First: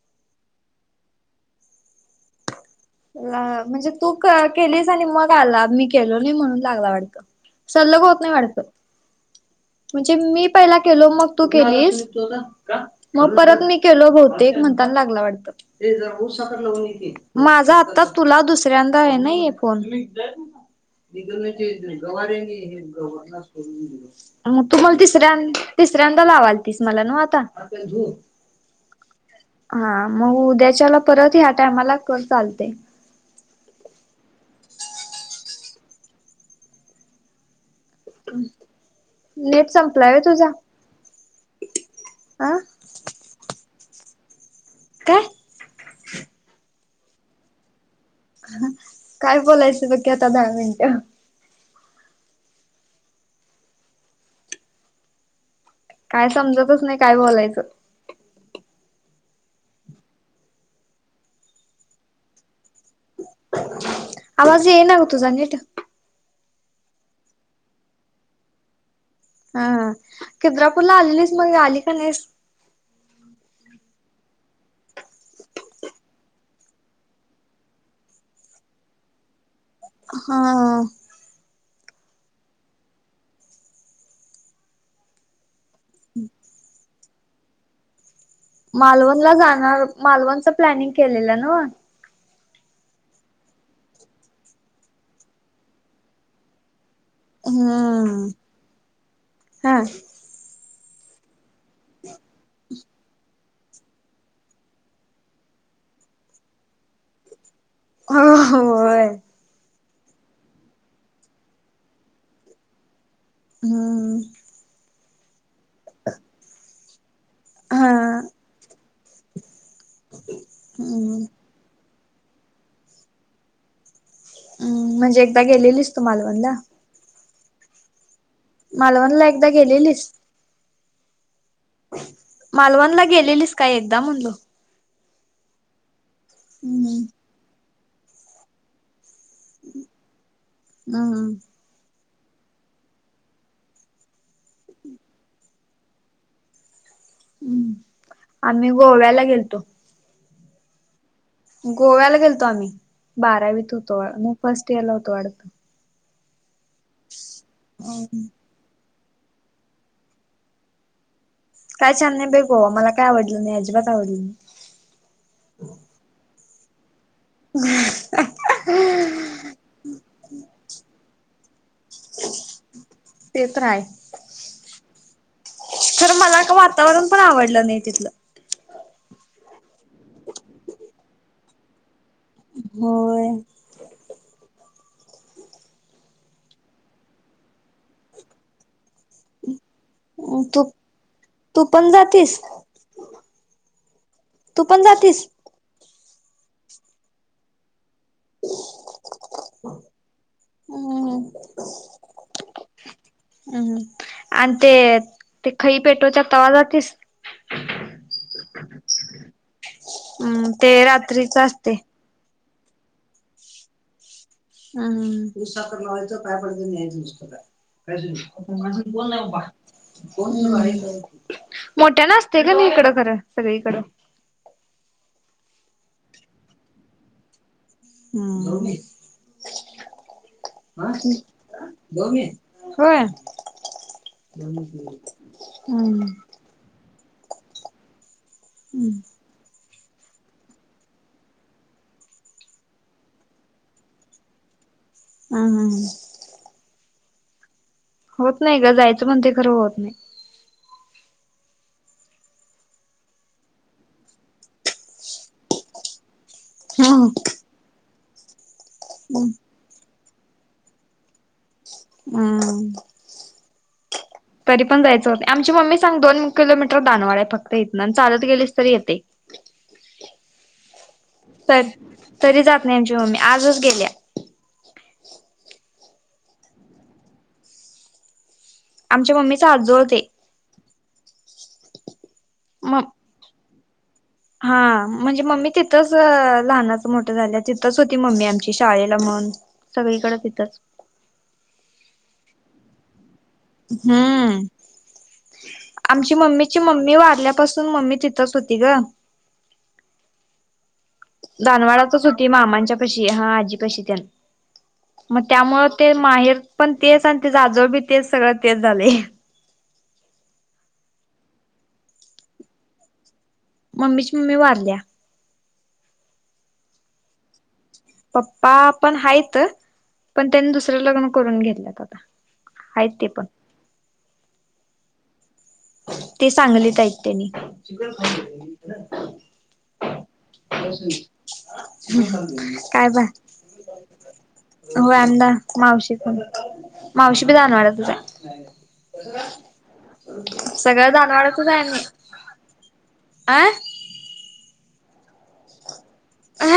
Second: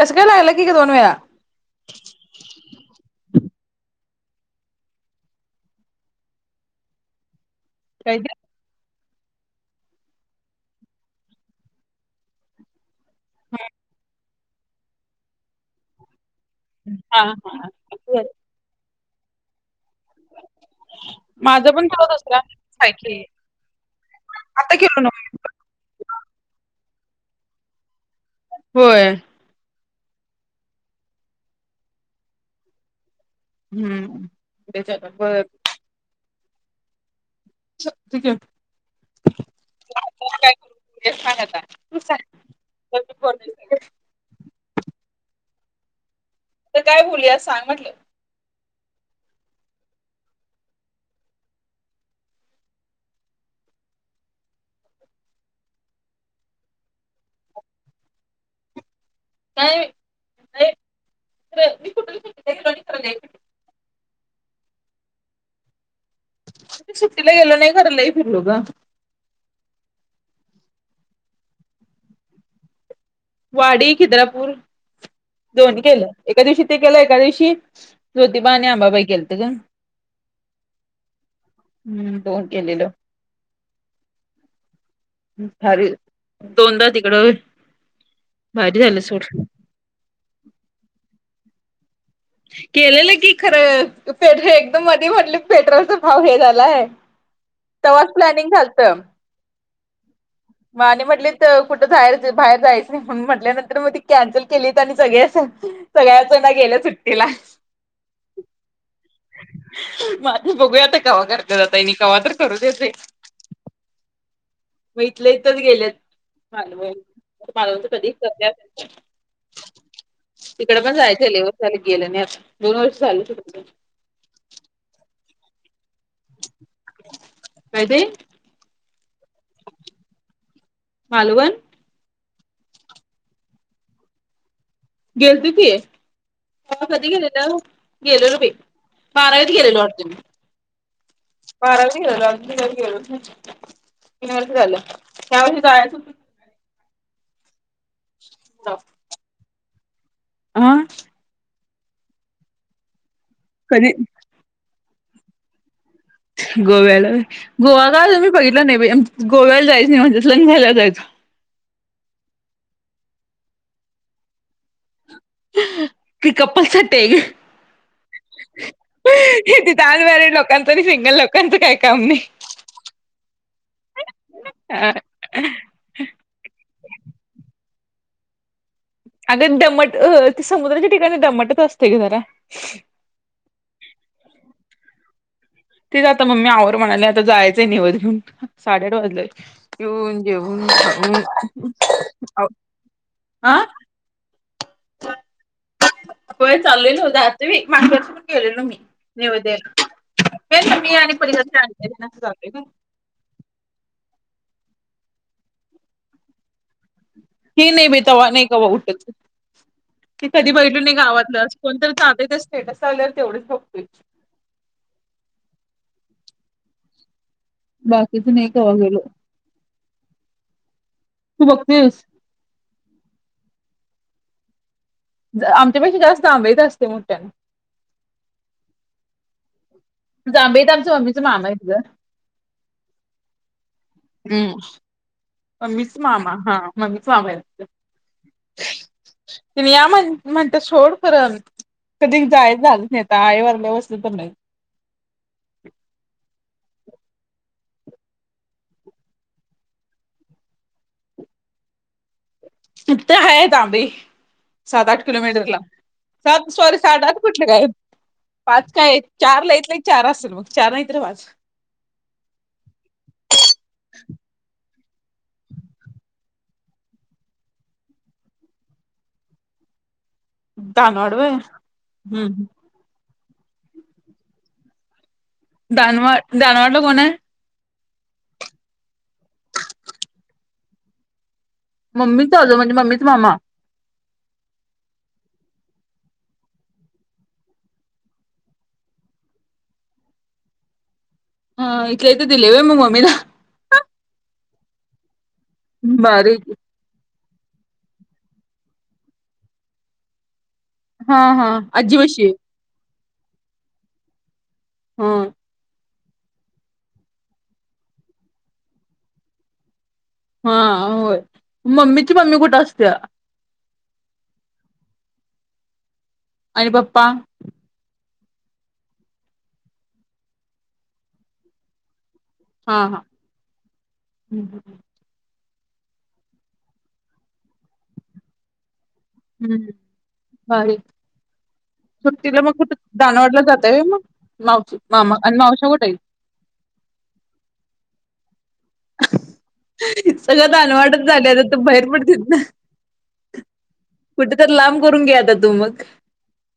कसं काय राहिलाय कि ग का दोन वेळा म्हणजे तू केलीस आणि मग आला मी केलो नाही म्हणून लागला वाटत सल्लग होत काय नाही ते वाडचं म्हणजे मी पहिला केलो मग तू केलीस मग परत मी केल बहतेक म्हणताना लागला वाटत हा हा आता तुला दुसऱ्यांदा आहे ना फोन माझं पण तुला दुसरा आहे की आता तुम्हाला केलो नव्ह तिसऱ्या तिसऱ्यांदा लावाल तीस मला ना आता होय हा मग उद्याच्याला परत ह्या टाई माला कर चालते हम्म ते ब ठीक आहे नेट संपलाय व्हय तुझा काय करांल्यास अं तू [inaudible] काय तर काय बोलली असा सांग म्हटलं काय बोलायचं बघ कि आता दहा मिनटं काय समजतच नाही काय बोलायचं काय कुठ नाही आवाजे येईना ग तुझा नीट त सुट्टीला गेलो नाहीखरं लय फिरलो ग हा खि द्रापूरला आलेलीस मग आली का नाहीस वाडी खिद्रा पूर दोन्ही केलं एका दिवशी ते केलं एका दिवशी ज्योतिबा आणि आंबाबाई केलं ग हा हम्म दोन केलेलं भारी दोनदा तिकडं भारी झालं सोड. मालवणला जाणार मालवणच प्लॅनिंग केलेलं ना केलेलं की खरं प एकदम मधी म्हटलं पेट्रोलचा भाव हे झालाय तेव्हाच हम्म प्लॅनिंग झालत हा आणि म्हटले तर कुठं जायच बाहेर जायचं नाही म्हणून म्हटल्या मग ती कॅन्सल केलीत आणि सगळ्याच सगळ्याच ना गेल्या सुट्टीला हो होय माझे बघूया आता कवा करत्यात आता हेनी कवा्हा तर करू देते हम्म मग इथलं इथच गेलेत मालवन मालवन हा तर कधी करत्यात तिकड पण हम्म जायचं लय दिवस गेलं नाही आता दोन वर्ष झालू सु हम्म म्हणजे एकदा गेलेलीच तुमलवणला. काय तेे मालवणला एकदा गेलेली स मालवण मालवणला गेलेलीस काय एकदा म्हणलो गेल त ती हम्म कधी गेलेलं गेल री. बारावीत गेलेलो अर्जुून हम्म बारावी गे गेल तिन वर्ष झाल हया वर्षी जायचं. हम्म आम्ही गोव्याला गेलतो. आह [unintelligible] [unintelligible] गोव्याला गेलतो आम्ही बारावीत कधी होतो मग फर्स्ट इयर ला होतो वाढतो. गोव्याला गोवा का तुम्ही बघितला नाही. गोव्याला जायच नाही म्हणज्यात लंग घायला जायचं काय छान नाही बे गोवा मला काय आवडलं नाही अजिबात आवडल नाही. ते कपल साठी आहे ग तिथे अमर्रीएड.. लोकांचं नाही सिंगल लोकांचं काही काम नाही. ते तरय तर मला का वातावरण पण आवडलं नाही. तिथलं.. अगर दमट अ समुद्राच्या ठिकाणी दम्मटच असते की जरा.. होय तेच आता मम्मी आवर म्हणाले आता जायचंय निवत घेऊन साड्या. य येऊन तू जेऊन तू पण जातीस खऊ. आं तू पण जातीस. हो चालले मी मागच्या वर्षी पण गेली होती नैवेद्य द्यायला. फ ममीणी हम्म. परी सजा हम्म आणि ते ते खई पेटोच्या तवाजातीलस.. हे नाही बेतावा नाही कावा उठत. ते हम्म कधी बैल नाही रात्रीच गावातलं असते कोण तर तांदच्या स्टेटस लावल्यावर तेवढच बघतोय. हम पुू साखलावा्हायचं काय पडत नाही यायच पुसत का. बाकीच नाही कवा काजून गेलो कोण नाही कोण. तू बघतेस मोठ्या न असते का नाही इकडं खरं सगळीकडं.. आमच्यापेक्षा जास्त आमईेत असते मोठना. हम्म. हो जांभईत आमच्या मम्मीचा मामा आहेत होय. ह. गं मम्मीच मामा हा मम्मीच मामा य. हम्म ति या म्हण म्हणत सोड करण. कधी जायच झालं नाही आता आई वरले बसलं तर नाही. हम हम ह.. होत नाही ग जायचं पण ते खरं होत नाही. इथ आहे आहेत आंबी सात आठ किलोमीटरला सात.. सॉरी साड नाही. आत कुठले काय पाच काय चार ला इेतलं चार असेल मग चार नाहीत र पाच. हम् [unintelligible] आम्ही पणआमची मम्मी सां दोन किलोमीटर दानवड आहे फक्त चालत गेले तरी येते दानवाड व्हय तरी हम्म जात नाही आमची मम्मी आजच गेल्या. दानवार दानवारकोण आहे. आमच्या मम्मीचा आजोळ ते मम्मीच आो म्हणजे म मम्मीच मामा हा म्हणजे मम्मी तिथंच लहानाच मोठं झालं तिथंच होती मम्मी आमची शाळेला म्ह सगळीकडे तथच हा इथले इथ दिले व मग मम्मी ना हम्म आमची बारीक मम्मीची मम्मी वाारल्या पसून मम्मी चथ्रच होती ग हा हा आजी दानवाडातच होती बशी मामांच्या पशी हा आजीपाशी त्या मग हा त्यामु ते माहेर पण तेच आणि ते जाजळ बी तेच सगळं तेच झाले हा होय मम्मीची मम्मी कुठे असते मम्मीची मम्मी वारल्या आणिर पप्पा पप्पा पण हयच पण त्यानी दुसर्या लग्न करून घेतल्यात आता हा आहेत हा ते पण ते चांगलेत आहेत त्यांनी हम्म बाय सु तिला मग कुठं काय बा दानवडला जातय मग माव होय मामा आमदा आणि मावश कठ आहे मावशी पण मावशी बी दानवाडा तुझ सग अनवटच झालेता तू बाहेर पडते ना कुठे तर लांब करून घ्याता तू मग अ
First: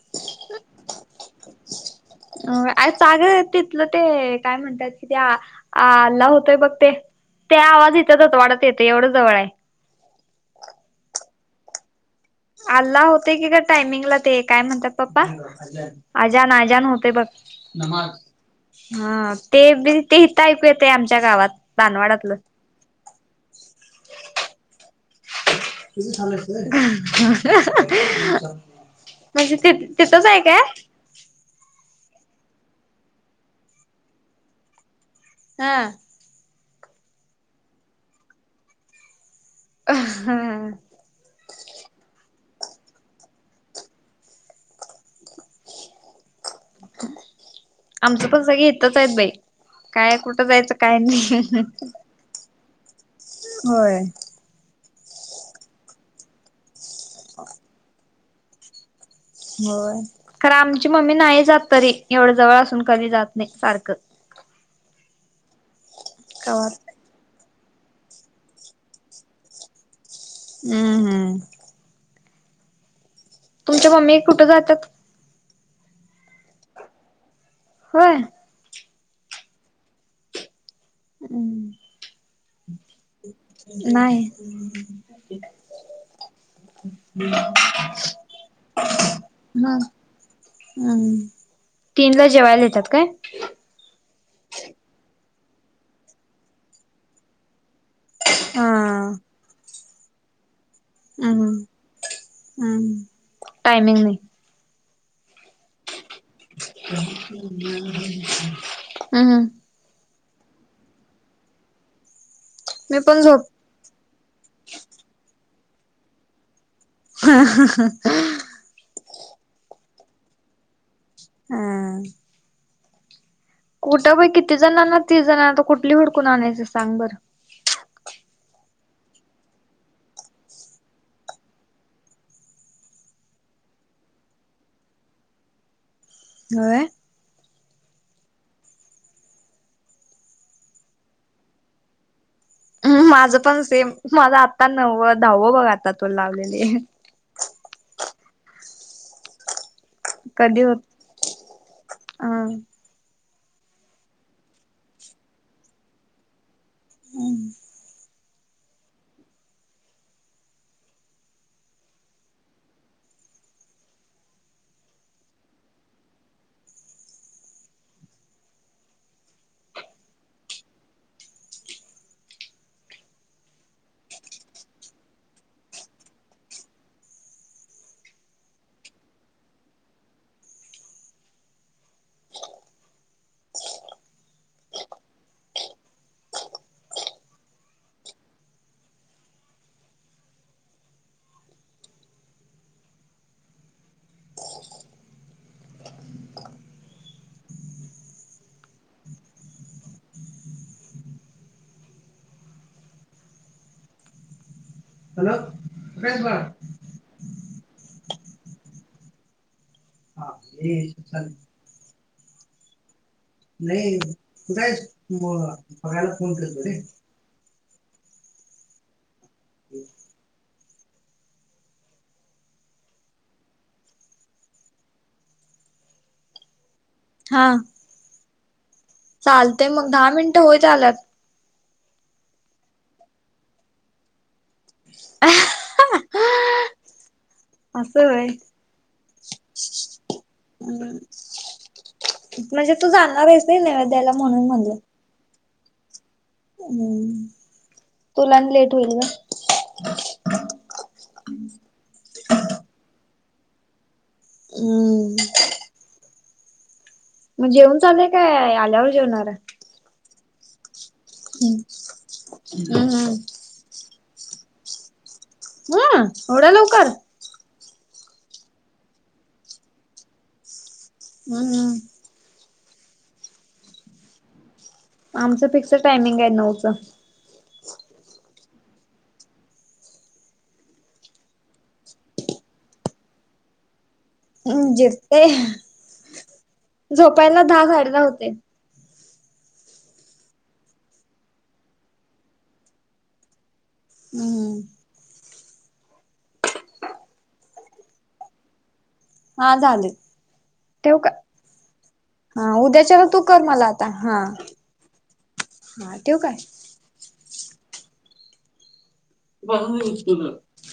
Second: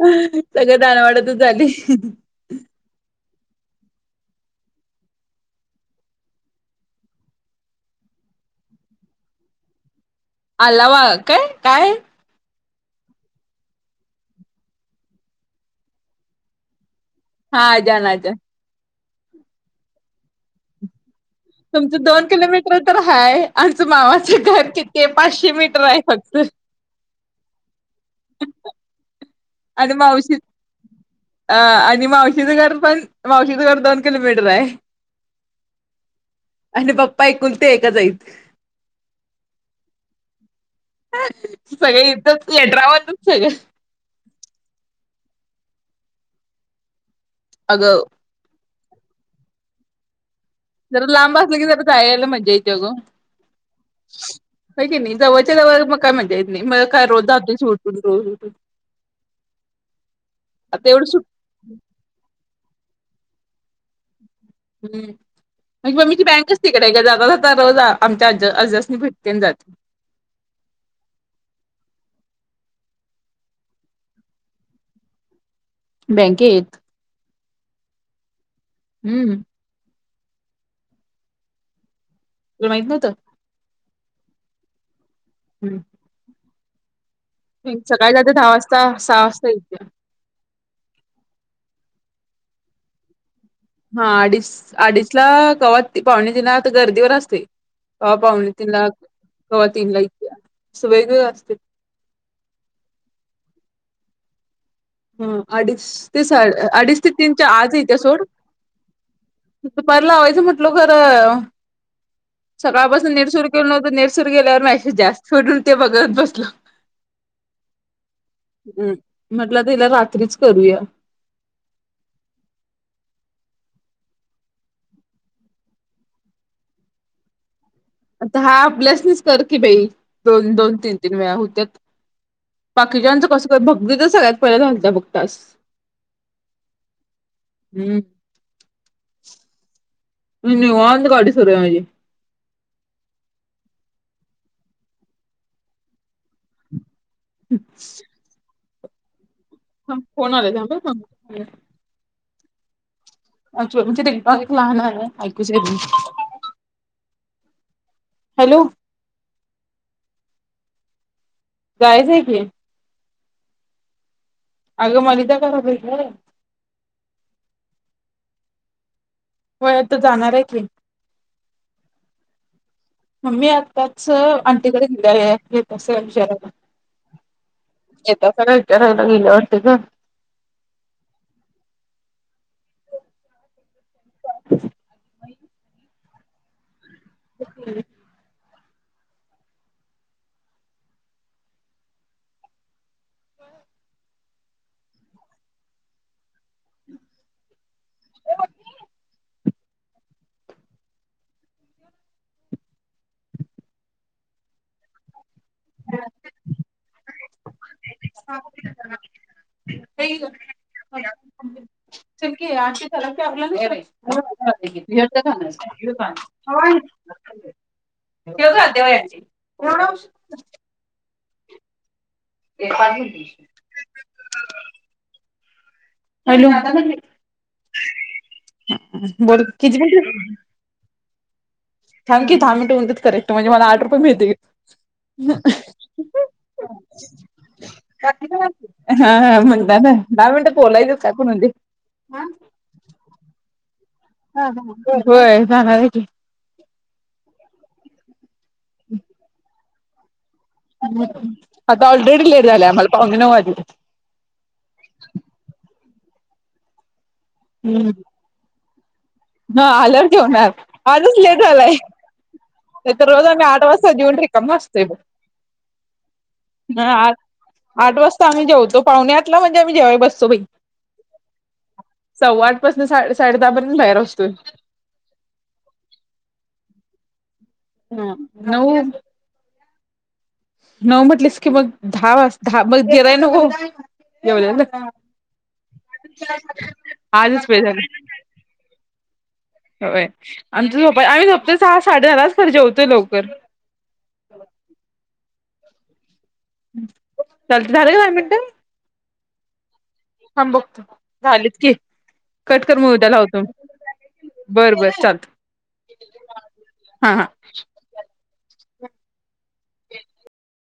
सगळं दानवाड्यातच झाले. अ आ पाग तिथलं ते काय म्हणतात कि त्या अल्ला होतोय बघ ते ते आवाज इथच होत वाढत येतं एवढं जवळ आहे अलावा काय काय आहे अल्ला होते की का टायमिंगला ते काय म्हणतात पप्पा अजान अजन हो घ हा जान आजा. ते तेऐकू येत आम तुमचं दोन किलोमीटर तर हाय आमच मामाचे घर कि पाचशे मीटर त आहे झा फक्त. म्हणजे तिथ आणि तिथंच मावशी आहे काय? अ आणि मावशीदगर पण मावशीदगर दोन किलोमीटर हा. आणि बाप्पा ऐकून ते ऐका आईत. सगळ इथच लेटरावर सगळं अगं आमचं पण सग येतच आहेत बाई काय कुठ जर लांब असला की ज जायला म्हणजे इची अगं. होय. का की नाही जवळच्या जवळ मग काय म्हणज येत नाही मग काय रोज जात श उटून रोज हो खर आमची आता एवढं मम्मी सुट नाही जात तरी एवढ जवळ असून कधी जात नि पारक. हम्म म्हणजे मम्मीची बँकच कवा तिकडे ग जाग. रोज आमच्या आज अजसनी भेटतेन जाते. हम्म हम्म. तुमच्या मम्मी कुठे जातात. बँक येत. होय. हम्म. हम्म. तुला माहित नव्हत नाहीय. हम्म. [unintelligible] सकाळी जात दहा वाजता सहा वाजता मग येते. हम्म तीन ला जेवायला येतात काय? हा अडीच अडीच ला गवात पाहुणे दिना तर गर्दीवर असते पा पावणी हा तिन ला गवा. [unintelligible] हम्म हम्म टामिंग नाही. हम्म अडीच ते अडीच ते तीनच्या आज इथ्या सोड हम्म. त परला हवाय. क म्हटल खर. मी सकाळपासून पण झोप निरसूर गेलं नव्हतं निरसूर गेल्यावर मासे जास्त [unintelligible] ते बघत बसलो. [unintelligible] आता हिला रात्रीच करूया. हा. कुठं प किती जणांना तीस जणांना तर कुठली हडकून आणायचं सांग बरं आता हा आप्ल्यासनीच कर की बाई दोन दोन तीन तीन वेळा होत्यात. बाकीच्याचं कसं भगदी तर सगळ्यात पहिलं घलत बघतास. होय. हम्म. निवांत गाडी सुरू आहे माझी. हम्म माझं पण सेम माझ आता नवव दहावं बघ आता तो लावलेलं. [unintelligible] [unintelligible] आं. [unintelligible] [unintelligible] हॅलो. गयचं आहे की. अगं मलता खराब का. [unintelligible] व तर जाणार आहे की मम्मी आत्ताच आंटी कडे गेले आहे घेत अस विषारला येता खरा विचारयला गेल्यावरती का [inaudible] हो हॅलोय ब [inaudible] ये चाले क अश [unintelligible] ठ का अध वची ए पा दिश ल हा ब चालते क मग दहा मिनिटं होईत आल्यात. थँ दहा मिनट म्हत करेक्ट म्हणे मला आठ रुपये मिळतील ह असं का होय. हा म्हण ना दहा मिनटं पोलाचस का कोण ते म्हणजे तू जाणार आहेस नाही म्हणून हा म्हणलं. ह होय जाणार आहे हम्म तुला लेट होईल ग धन्यवाद हम्म मग जेऊन चालय काय आल्यावर जेवणार े आजच लेट हम्म झालाय हम्म तर रोज आम्ही आठ वाज वल र कामस्त हं एवढा लवकर आठ वाजता आम्ही जेवतो पाहणे आठला म्हणजे आम्ही जेवायला बसतो बाई हम् सव्वा आठ साडे साडे दहापर्यंत बाहेर असतोय आमचं फिक्सड टायमिंग आहे नऊच हम न न म्हटलीस की मग दहा वाज दहा मग गेलाय न येवल हम्म जिरते झोपायला आजच दहा बेज साडे दहा होते. होय आमच झोपा आम्ही झोपतो सहा साडे दारच खरी जेवतोय लवकर हम्म चालत झालं का काार मिनट हा झाले ह बघतो ठेवू का? झालीत की हा कट कर मग उद्याच्या उद्या तू लावतो कर मला आता हा बर बर चालतंय हा ठव काय हा हा स चस